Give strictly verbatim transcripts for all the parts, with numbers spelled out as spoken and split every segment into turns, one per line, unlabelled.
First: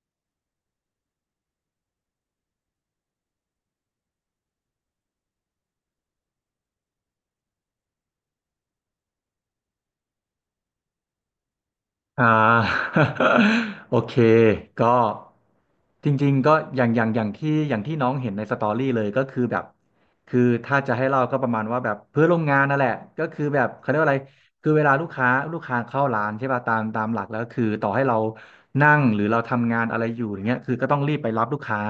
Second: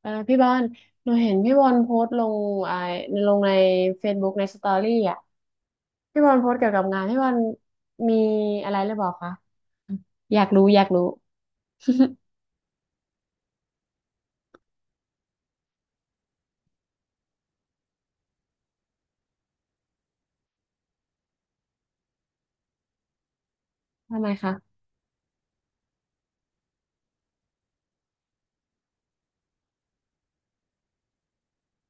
เออพี่บอลหนูเห็นพี่บอลโพสต์ลงไอ้ลงใน Facebook ในสตอรี่อ่ะพี่บอลโพสต์เกี่ยวกับงานพี่บอลมีอะไรหรือเปล่าคะอยากรู้อยากรู้
อ่า โอเคก็จริงๆก็อย่างอย่างอย่างที่อย่างที่น้องเห็นในสตอรี่เลยก็คือแบบคือถ้าจะให้เราก็ประมาณว่าแบบเพื่อนร่วมงานนั่นแหละก็คือแบบเขาเรียกว่าอะไร
ทำไม
คือ
คะ
เวลาลูกค้าลูกค้าเข้าร้านใช่ป่ะตามตามหลักแล้วคือต่อให้เรานั่งหรือเราทำงานอะไรอยู่อย่างเงี้ยคือก็ต้องรีบไปรับลูกค้า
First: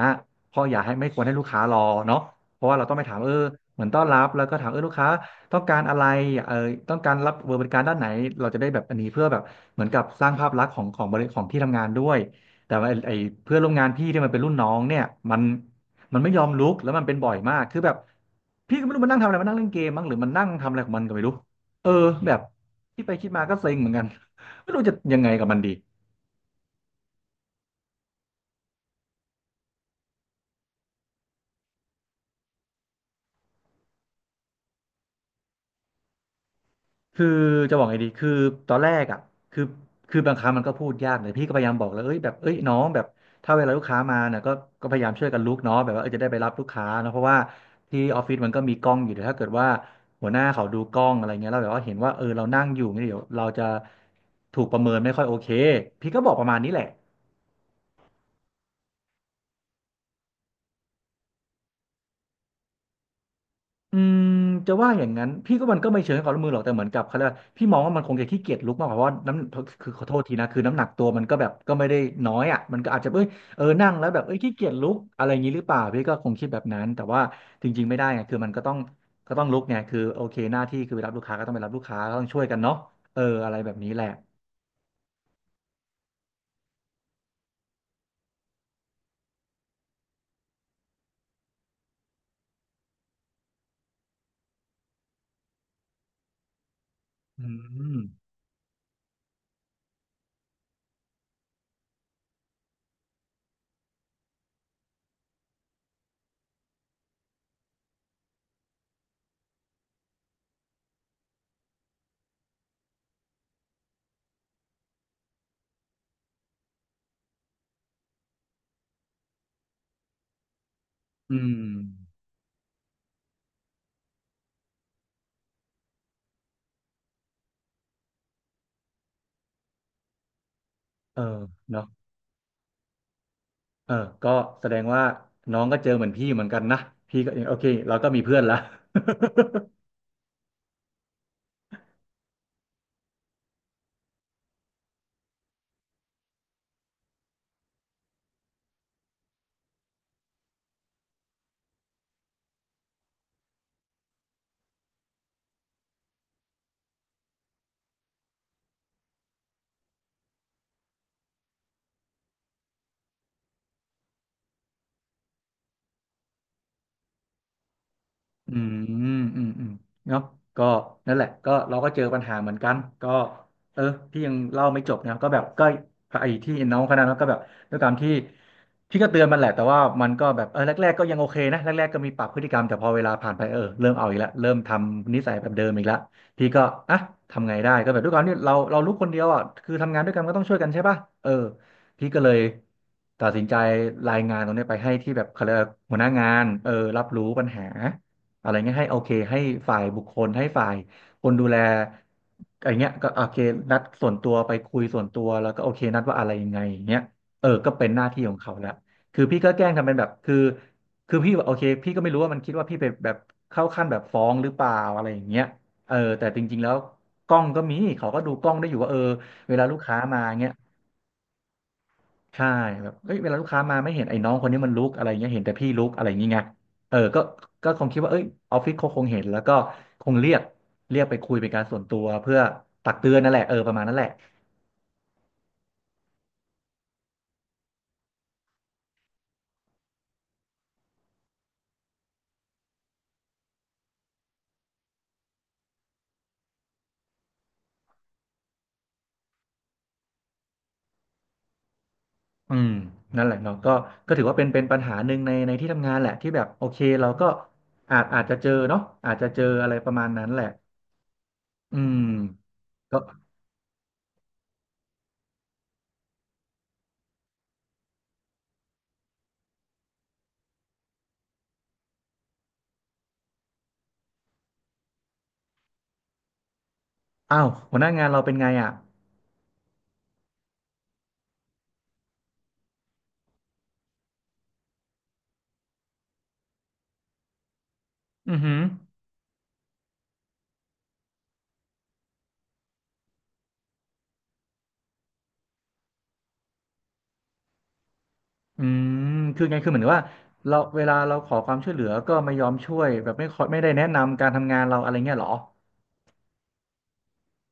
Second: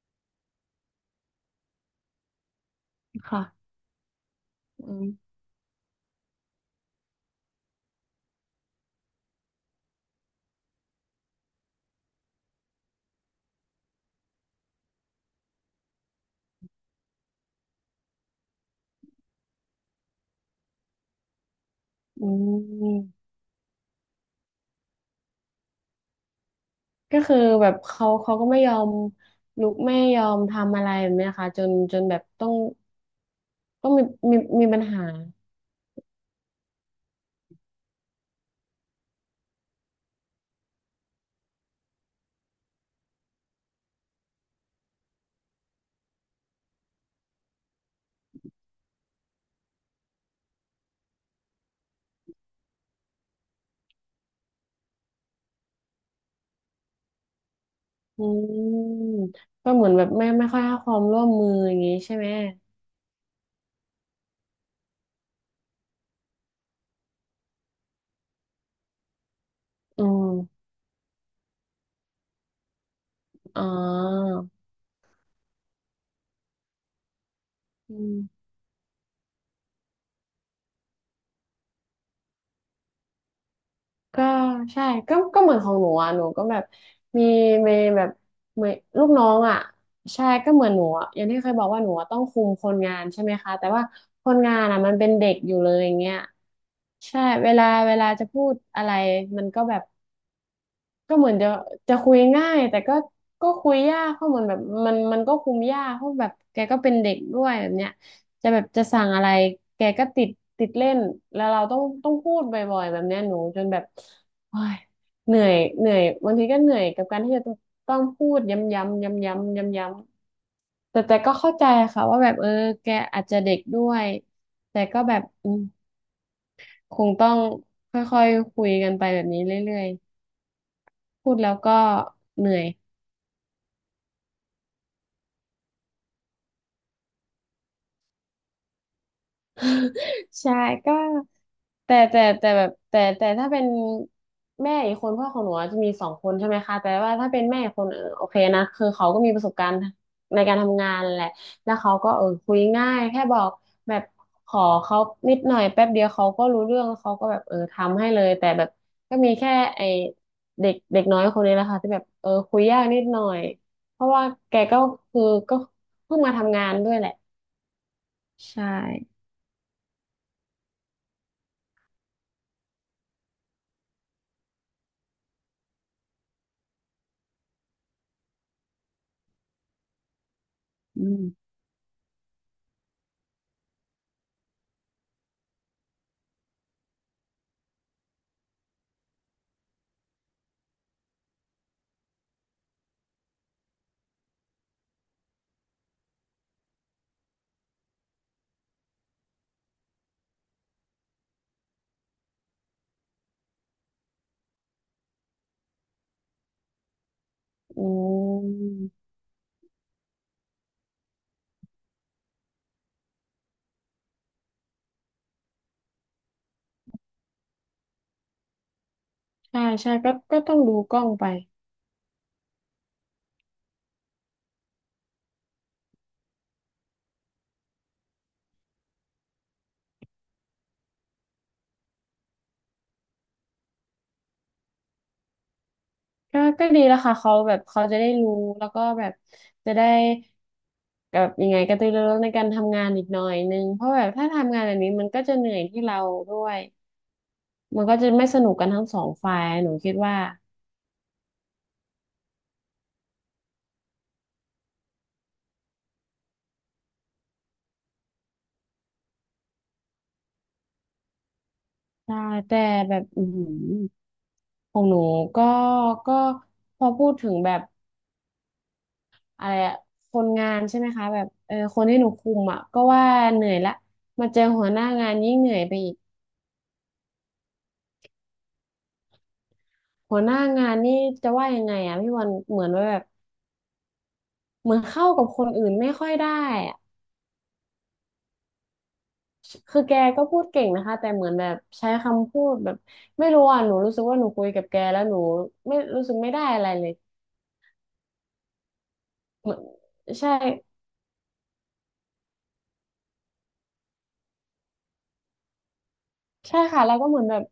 เพราะอย่าให้ไม่ควรให้ลูกค้ารอเนาะเพราะว่าเราต้องไปถามเออ
ค่ะ
เหมือนต้อนรับแล้วก็ถามเออลู
อื
กค้า
ม
ต้องการอะไรเออต้องการรับบริการด้านไหนเราจะได้แบบอันนี้เพื่อแบบเหมือนกับสร้างภาพลักษณ์ของของบริของที่ทำงานด้วยแต่ว่าไอ้ไอ้เพื่อนร่วมงานพี่ที่มันเป็นรุ่นน้องเนี่ยมันมันไม่ยอมลุกแล้วมันเป็นบ่อยมากคือแบบพี่ก็ไม่รู้มันนั่งทำอะไรมันนั่งเล่นเกมมั้งหรือมันนั่งทำอะไรของมันก็ไม่รู้เออ
อื
แบบที่
ม
ไปคิดมาก็เซ็งเหมือนกัน ไม่รู้จะยังไงกับมันดี
ก็คือแบบเขาเขาก็ไม่ยอมลุกไม่ยอมทำอะไรแบบเนี้ยค่ะจนจนแบบต้องต้องมีมีมีปัญหา
คือจะบอกไงดี คือตอนแรกอ่ะ คือคือบางครั้งมันก็พูดยากเลยพี่ก็พยายามบอกแล้วเอ้ยแบบเอ้ยน้องแบบถ้าเวลาลูกค้ามาเนี่ยก็ก็พยายามช่วยกันลุกเนาะแบบว่าเออจะได้ไปรับลูกค้าเนาะเพราะว่าที่ออฟฟิศมันก็มีกล้องอยู่เดี๋ยวถ้าเกิดว่าหัวหน้าเขาดูกล้องอะไรเงี้ยแล้วแบบว่าเห็นว่าเออเรานั่งอยู่เนี่ยเดี๋ยวเราจะถูกประเมินไม่ค่อยโอเค พี่ก็บอกประมาณนี้แหละ
อืมก็เหมือนแบบไม่ไม่ค่อยให้ความร่วมมืออย่างงี้ใช่ไหม
อืมจะว่าอย่างนั้นพี่ก็มันก็ไม่เชิงให้ความร่วมมือหรอกแต่เหมือนกับเขาเรียกว่าพี่มองว่ามันคงจะขี้เกียจลุกมากกว่าเพราะว่าน้ำคือข
อื
อโทษทีนะ
ม
คือน้ำหนักตัวมันก็แบบก็ไม่ได้น้อยอ่ะมันก็อาจจะเอ้ยเอ
อ๋อ
อนั่งแล้วแบบเอ้ยขี้เกียจลุกอะไรอย่างนี้หรือเปล่าพี่ก็คงคิดแบบนั้นแต่ว่าจริงๆไม่
อื
ได้ไงคือ
ม
มันก็ต้องก็ต้องลุกไงคือโอเคหน้าที่คือไปรับลูกค้าก็ต้องไปรับลูกค้าก็ต้องช่วยกันเนาะเอออะไรแบบนี้แหละ
ก็ใช่ก็ก็เหมือนของหนูอ่ะหนูก็แบบมีมีแบบมีลูกน้องอ่ะใช่ก็เหมือนหนูอะอย่างที่เคยบอกว่าหนูอะต้องคุมคนงานใช่ไหมคะแต่ว่าคนงานอ่ะมันเป็นเด็กอยู่เลยอย่างเงี้ยใช่
อื
เวลาเว
ม
ลาจะพูดอะไรมันก็แบบ ก็เหมือนจะจะคุยง่ายแต่ก็ก็คุยยากเพราะเหมือนแบบมันมันก็คุมยากเพราะแบบแกก็เป็นเด็กด้วยแบบเนี้ยจะแบบจะสั่งอะไรแกก็ติดติดเล่นแล้วเราต้องต้องพูดบ่อยๆแบบเนี้ยหนูจนแบบโอ้ยเหนื่อยเหนื่อยบางทีก็เหนื่อยกับการที่จะต้องพูดย้ำๆย้ำๆย้ำๆแต่แต่ก็
อื
เข้า
ม
ใจค่ะว่าแบบเออแกอาจจะเด็กด้วยแต่ก็แบบอืมคงต้องค่อยๆคุยกันไปแบบนี้เรื่อย
เออ
ๆพูดแล้วก็
เนาะ
เหนื่อย
เออก็แสดงว่าน้องก็เจอเหมือนพี่เหมือนกันนะพี่ก็โอเคเราก็มีเพื่อนละ
ใช่ก็แต่แต่แต่แบบแต่แต่ถ้าเป็นแม่อีกคนพ่อของหนูอะจะมีสองคนใช่ไหมคะแต่ว่าถ้าเป็นแม่อีกคนเออโอเคนะคือเขาก็มีประสบการณ์ในการทำงานแหละแล้วเขาก็เออคุยง่ายแค่บอกแบบขอเขานิดหน่อยแป๊บเดียวเขาก็รู้เรื่องเขาก็แบบเออทำให้เลยแต่แบบก็มีแค่ไอเด็กเด็กน้อยคนนี้แหละค่ะที่แบบเออคุยยากนิดหน่อยเพราะว่าแกก็คือก็เพิ่งมาทำงานด้วยแหละ
อื
ใช่
มอืมอืมเนาะก็นั่นแหละก็เราก็เจอปัญหาเหมือนกันก็เออพี่ยังเล่าไม่จบนะก็แบบก็ไอ้ที่น้องคนนั้นก็แบบด้วยความที่พี่ก็เตือนมันแหละแต่ว่ามันก็แบบเออแรกๆ
อื
ก็ยัง
ม
โอเคนะแรกๆก็มีปรับพฤติกรรมแต่พอเวลาผ่านไปเออเริ่มเอาอีกแล้วเริ่มทำนิสัยแบบเดิมอีกแล้วพี่ก็อ่ะทำไงได้ก็แบบด้วยความที่เราเราลูกคนเดียวอ่ะคือทำงานด้วยกันก็ต้องช่วยกันใช่ป่ะเออพี่ก็เลยตัดสินใจรายงานตรงนี้ไปให้ที่แบบเขาเรียกว่าหัวหน้างานเออรับรู้ปัญหา อะไรเงี้ยให้โอเคให้ฝ่ายบุคคลให้ฝ่ายคนดูแลอะไรเงี้ยก็โอเคนัดส่วนตัวไปคุยส่วนตัวแล้วก็โอเคนัดว่าอะไรยังไงอย่างเงี้ยเออก็
อื
เป็นหน้าที่ของเขาแล้ว
ม
คือพี่ก็แกล้งทำเป็นแบบคือคือพี่แบบโอเคพี่ก็ไม่รู้ว่ามันคิดว่าพี่ไปแบบเข้าขั้นแบบฟ้องหรือเปล่าอะไรอย่างเงี้ยเออแต่จริงๆแล้วกล้องก็มีเขาก็ดูกล้องได้อยู่ว่าเออเว
ใช่
ลาลูก
ใช่
ค้า
ก็
มา
ก็
เงี้ย
ต้องดูกล้องไป
ใช่แบบเอ้ยเวลาลูกค้ามาไม่เห็นไอ้น้องคนนี้มันลุกอะไรเงี้ยเห็นแต่พี่ลุกอะไรอย่างเงี้ยเออก็ก็คงคิดว่าเอ้ยออฟฟิศเขาคงเห็นแล้วก็คงเรียกเรียกไปคุยเป็นการส่วนตัวเพื่อตักเตือนนั่นแหละเออประมาณนั้นแหละ
ก็ก็ดีแล้วค่ะเขาแบบเขาจะได้รู้แล้วก็แบบจะได้แบบยังไงกระตือรือร้นในการทำงานอีกหน่อยนึงเพราะแบบถ้าทำงานแบบนี้มันก็จะเหนื่อยที่เราด้วยมันก็จะไม่สนุกกันทั้งสองฝ่ายหนูคิดว่า
อืมนั่นแหละเนาะก็ก็ถือว่าเป็นเป็นปัญหาหนึ่งในในที่ทำงานแหละที่แบบโอเคเราก็อาจอาจจะเจอเนาะอาจจะเจออะไรประมาณนั้นแหละอืม
ใช่แต่แบ
ก็
บอือหือของหนูก็ก็พอพูดถึงแบบอะไรอะคนงานใช่ไหมคะแบบเออคนที่หนูคุมอ่ะก็ว่าเหนื่อยละมาเจอหัวหน้างานยิ่งเหนื่อยไปอีก
อ้าวหัวหน้างานเราเป็นไงอ่ะ
หัวหน้างานนี่จะว่ายังไงอ่ะพี่วันเหมือนว่าแบบเหมือนเข้ากับคนอื่นไม่ค่อยได้อ่ะ
อือหือ
คือแกก็พูดเก่งนะคะแต่เหมือนแบบใช้คำพูดแบบไม่รู้อ่ะหนูรู้สึกว่าหนูคุยกับแกแล้วหนูไม่รู้สึกไม่ได้อะไรเลย
อืมคือ
เหมื
ไง
อน
คือเหมือนว่า
ใช่
เราเวลาเราขอความช่วยเหลือก็ไม่ยอมช่วยแบบไม่ขอไม่ได้แนะนำการทำงานเราอะไรเงี้ยเหรอ
ใช่ค่ะแล้วก็เหมือนแบบ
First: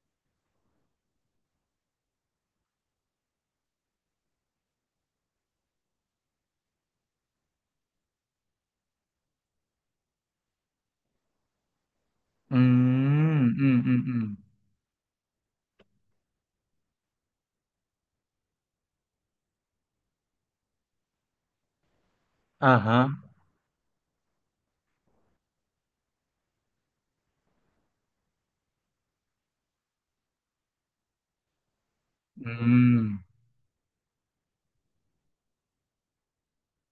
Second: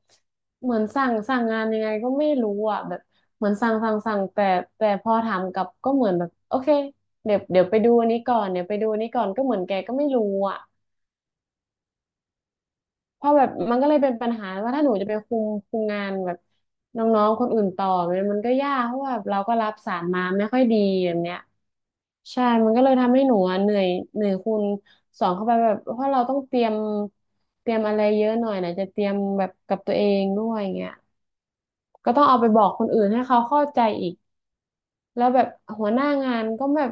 เหมือนสั่งสั่งงานยังไงก็ไม่รู้อ่ะแบบเหมือนสั่งสั่งสั่งแต่แต่พอถามกลับก็เหมือนแบบโอเคเดี๋ยวเดี๋ยวไปดูอันนี้ก่อนเดี๋ยวไปดูอันนี้ก่อนก็เหมือนแกก็ไม่รู้อ่ะ
อื
เพราะ
ม
แบบ
อื
มั
ม
นก็
อื
เล
ม
ยเป็
อื
น
ม
ปัญหาว่าถ้าหนูจะไปคุมคุมงานแบบน้องๆคนอื่นต่อมันมันก็ยากเพราะว่าเราก็รับสารมาไม่ค่อยดีแบบเนี้ยใช่มั
อ่า
นก็เลย
ฮะ
ทำให้หนูอะเหนื่อยเหนื่อยคูณสองเข้าไปแบบเพราะเราต้องเตรียมเตรียมอะไรเยอะหน่อยนะจะเตรียมแบบกับตัวเองด้วยอย่างเงี้ยก็ต้องเอาไป
อื
บอกคน
ม
อื่นให้เขาเข้าใจอีก แล้วแบบหัวหน้างานก็แบบ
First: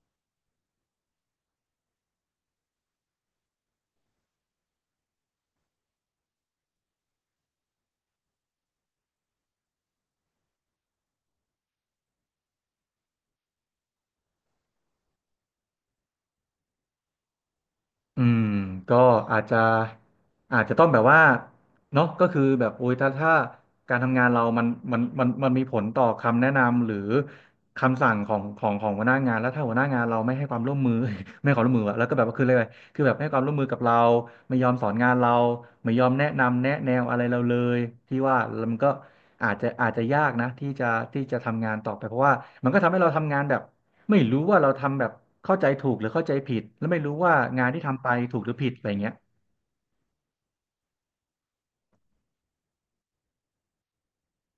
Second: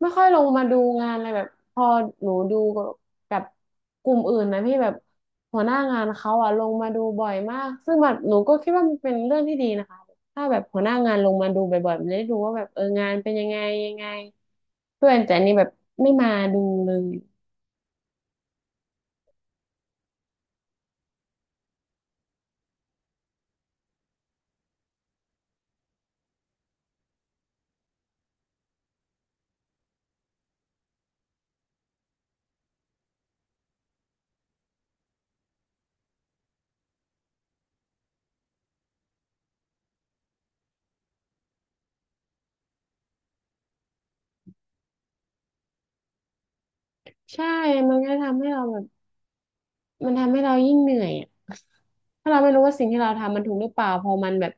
ไม่ค่อยลงมาดูงานอะไรแบบพอหนูดูกับกลุ่มอื่นนะพี่แบบหัวหน้างานเขาอะลงมาดูบ่อยมากซึ่งแบบหนูก็คิดว่ามันเป็นเรื่องที่ดีนะคะถ้าแบบหัวหน้างานลงมาดูบ่อยๆมันจะได้ดูว่าแบบเอองานเป็นยังไงยังไงเพื่อนแต่อันนี่แบบไม่มาดูเลย
อืมก็อาจจะอาจจะต้องแบบว่าเนาะก็คือแบบโอ้ยถ้าถ้าการทำงานเรามันมันมันมันมีผลต่อคำแนะนำหรือคำสั่งของของของหัวหน้างานแล้วถ้าหัวหน้างานเราไม่ให้ความร่วมมือ ไม่ให้ความร่วมมืออะแล้วก็แบบว่าคืออะไรคือแบบไม่ให้ความร่วมมือกับเราไม่ยอมสอนงานเราไม่ยอมแนะนำแนะแนวอะไรเราเลยที่ว่ามันก็อาจจะอาจจะยากนะที่จะที่จะทำงานต่อไปเพราะว่ามันก็ทำให้เราทำงานแบบ ไม่รู้ว่าเราทำแบบเข้าใจถูกหรือเข้าใจผิดแล้วไม่รู้ว่า
ใช่
งานที่
มัน
ทำไป
ก็
ถู
ทำ
ก
ให้
หรือ
เรา
ผิด
แบ
อะ
บ
ไรเงี้ย
มันทำให้เรายิ่งเหนื่อยอะ ถ้าเราไม่รู้ว่าสิ่งที่เราทำมันถูกหรือเปล่าพอมันแบบ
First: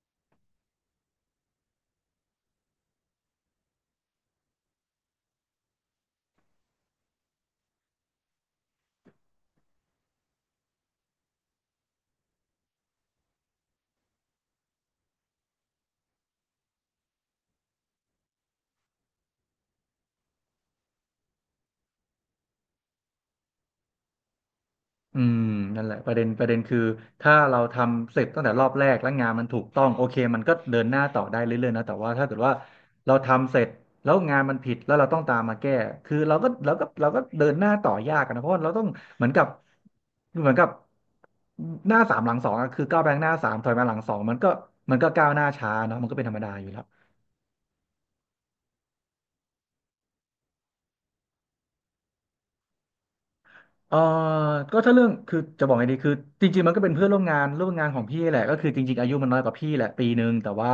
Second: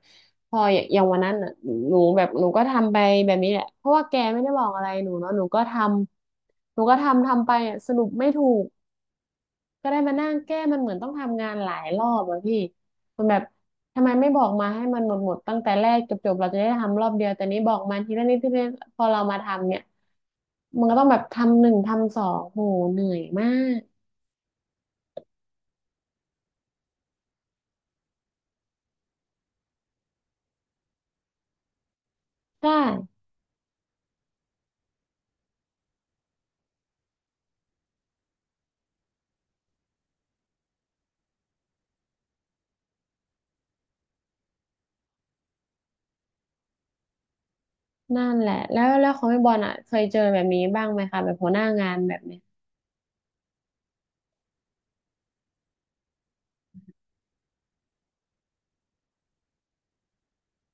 พออย่างวันนั้นอ่ะหนูแบบหนูก็ทำไปแบบนี้แหละเพราะว่าแกไม่ได้บอกอะไรหนูเนาะหนูก็ทำหนูก็ทำทำไปอะสรุปไม่ถูกก็ได้มานั่งแก้มันเหมือนต้องทำงานหลายรอบอะพี่มันแบบทำไมไม่บอกมาให้มันหมดหมดตั้งแต่แรกจบจบเราจะได้ทำรอบเดียวแต่นี้บอกมาทีละนิดทีละนิดพอเรามาทำเนี่ยมันก็ต้องแบบทำหนึ่งทำสองโหเหนื่อยมาก
อืมนั่นแหละประเด็นประเด็นคือถ้าเราทำเสร็จตั้งแต่รอบแรกแล้วงานมันถูกต้องโอเคมันก็เดินหน้าต่อได้เรื่อยๆนะแต่ว่าถ้าเกิดว่า
ใช่
เราทำเสร็จแล้วงานมันผิดแล้วเราต้องตามมาแก้คือเราก็เราก็เราก็เดินหน้าต่อยากอะนะเพราะว่าเราต้องเหมือนกับเหมือนกับหน้าสามหลังสองอะคือก้าวไปข้างหน้าสามถอยมาหลังสองมันก็มันก็ก้าวหน้าช้าเนาะมันก็เป็นธรรมดาอยู่แล้ว
นั่นแหละแล้วแล้วของพี่บอลอ่ะเคยเจอแบบนี้บ้างไหมคะแบบหัวหน้างานแบบเนี้ย
เออก็ถ้าเรื่องคือจะบอกไงดีคือจริงๆมันก็เป็นเพื่อนร่วมงานร่วมงานของพี่แหละก็คือจริงๆอายุมันน้อยกว่าพี่แหละปีหนึ่งแต่ว่า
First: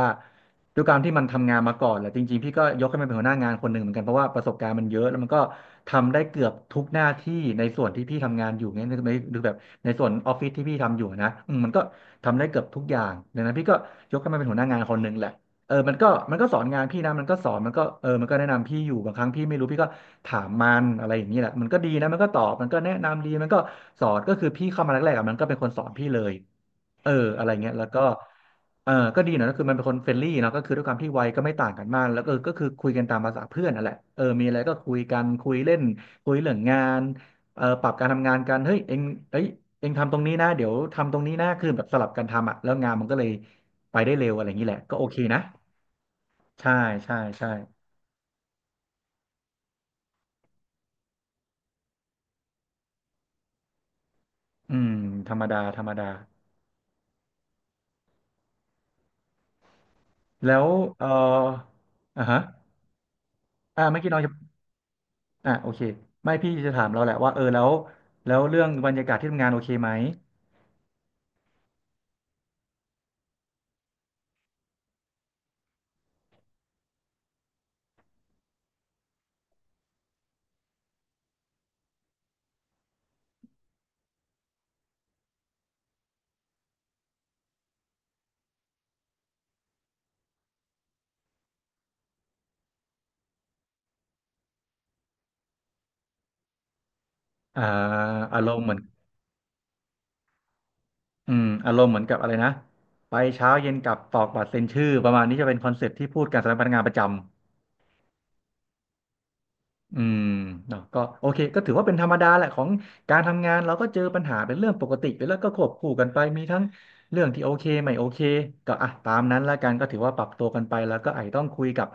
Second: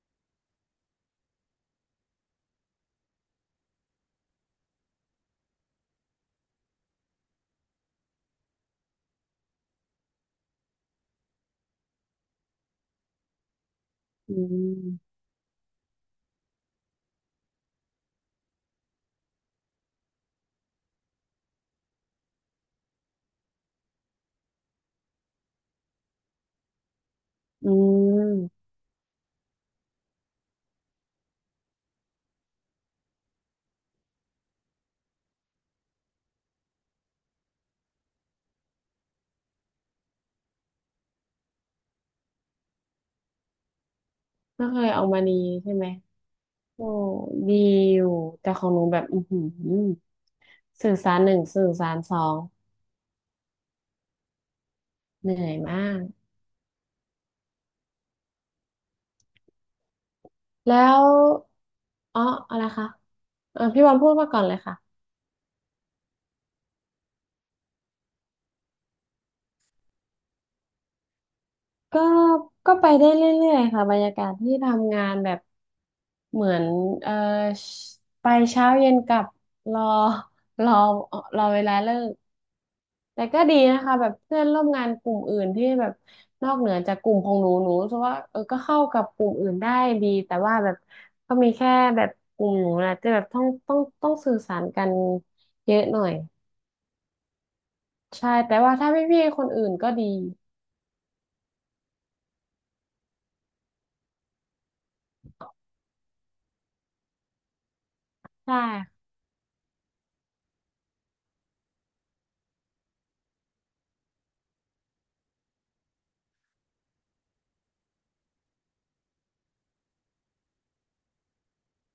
ด้วยการที่มันทำงานมาก่อนแหละจริงๆพี่ก็ยกให้มันเป็นหัวหน้างานคนหนึ่งเหมือนกันเพราะว่าประสบการณ์มันเยอะแล้วมันก็ทำได้เกือบทุกหน้าที่ในส่วนที่พี่ทำงานอยู่เนี้ยในในหรือแบบในส่วนออฟฟิศที่พี่ทำอยู่นะอืมมันก็ทำได้เกือบทุกอย่างดังนั้นพี่ก็ยกให้
อื
มันเป็นหัวหน้างานคนหนึ่ง
ม
แหละ เออมันก็มันก็สอนงานพี่นะมันก็สอนมันก็เออมันก็แนะนำพี่อยู่บางครั้งพี่ไม่รู้พี่ก็ถามมันอะไรอย่างนี้แหละมันก็ดีนะมันก็ตอบมันก็แนะนำดีมันก็สอนก็คือพี่เข้ามาแรกๆอะมันก็เป็นคนสอนพี่เลยเอออะไร
อื
เงี้ยแล้วก็
ม
เออก็ดีนะก็คือมันเป็นคนเฟรนลี่เนาะก็คือด้วยความที่วัยก็ไม่ต่างกันมากแล้วก็ก็คือคุยกันตามภาษาเพื่อนนั่นแหละเออมีอะไรก็คุยกันคุยเล่นคุยเรื่องงานเออปรับการทำงานกันเฮ้ยเอ็งเอ้ยเอ็งทำตรงนี้นะเดี๋ยวทำตรงนี้นะคือแบบสลับกันทำอะแล้วงานมันก็เลยไปได้เร็วอะไรอย่าง
ก็
นี้แห
เค
ละ
ย
ก็
อ
โอ
อก
เค
มาดี
นะ
ใช่ไหม
ใช่
โอ้
ใช่ใช่
ดีอยู่แต่ของหนูแบบอือหือสื่อสารหนึ่งสื่อสารสอง
อืม
เห
ธรร
นื่
ม
อย
ดาธร
มา
รม
ก
ดา แล้ว
แล้ว
เอ่อ
อ๋อ
อ่ะฮะ
อะไรคะเออ
อ่า
พี่บอล
เมื่อ
พู
กี้
ด
น้อง
มา
จะ
ก่อนเลยค่ะ
อ่ะโอเคไม่พี่จะถามเราแหละว่าเออแล้วแล้วเรื่องบรรยากาศที่ทำงานโอเคไหม
ก็ก็ไปได้เรื่อยๆค่ะบรรยากาศที่ทำงานแบบเหมือนเออไปเช้าเย็นกลับรอรอรอเวลาเลิก แต่ก็ดีนะคะแบบเพื่อนร่วมงานกลุ่มอื่นที่แบบนอกเหนือจากกลุ่มของหนูหนูรู้สึกว่าเออก็เข้ากับกลุ่มอื่นได้ดีแต่ว่าแบบก็มีแค่แบบกลุ่มหนูนะจะแบบต้องต้องต้องสื่อสารกันเยอะหน่อย
อ่า
ใช่
อาร
แต่
มณ์เห
ว่า
มือน
ถ้าพี่ๆคนอื่นก็ดี
อืมอารมณ์เหมือนกับอะไรนะ ไปเช้าเย็นกลับตอกบัตรเซ็นชื่อ ประมาณนี้จะเป็นคอนเซ็ปต์ที่พูดกันสำหรับพนักงานประจำ
ใช่
อืมเนาะก็โอเคก็ถือว่าเป็นธรรมดาแหละของการทำงานเราก็เจอปัญหาเป็นเรื่องปกติไปแล้วก็ควบคู่กันไปมีทั้งเรื่องที่โอเคไม่โอเคก็อ่ะตามนั้นละกันก็ถือว่าปรับตัวกันไปแล้วก็ไอต้องคุยกับ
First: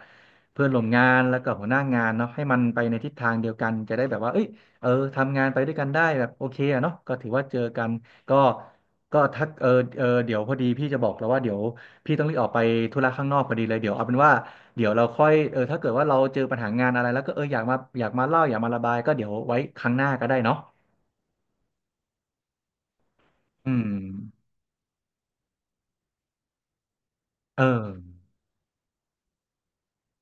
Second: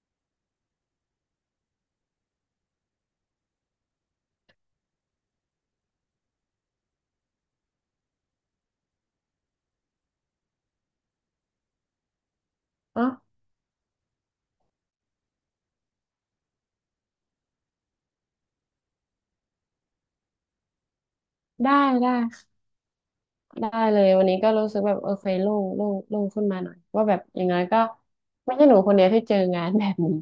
เพื่อนร่วมงานแล้วก็หัวหน้างานเนาะให้มันไปในทิศทางเดียวกันจะได้แบบว่าเอ้ยเออทำงานไปด้วยกันได้แบบโอเคอะเนาะก็ถือว่าเจอกันก็ก็ทักเออเออเดี๋ยวพอดีพี่จะบอกแล้วว่าเดี๋ยวพี่ต้องรีบออกไปธุ
เนาะ
ระข้างนอกพอดีเลยเดี๋ยวเอาเป็นว่า เดี๋ยวเราค่อยเออถ้าเกิดว่าเราเจอปัญหางานอะไรแล้วก็เอออยากมาอยากมาเล่าอยากมาระบายก็เดี๋ยวไว้ครั้งหน้าก็ได้เนาะ
ได้ได้
อื
ได้
ม
เลยวันนี้ก็รู้สึกแบบเออเคยโล่งโล่งโล่งขึ้นมาหน่อยว่าแบบอย่างน้
เอ
อยก็
อ
ไม่ใช่หนูคนเดียวที่เจองานแบบนี้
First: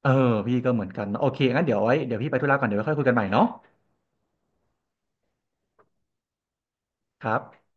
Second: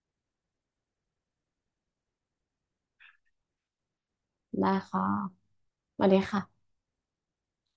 เออพี่ก็เหมือนกันเนอะโอเคงั้นเดี๋ยวไว้เดี๋ยวพี่ไปธุระก่อน เดี๋ยวไว้ค่อยคุยกันใหม่เนาะ
ได้ค่ะสวัสดีค่ะ
ครับ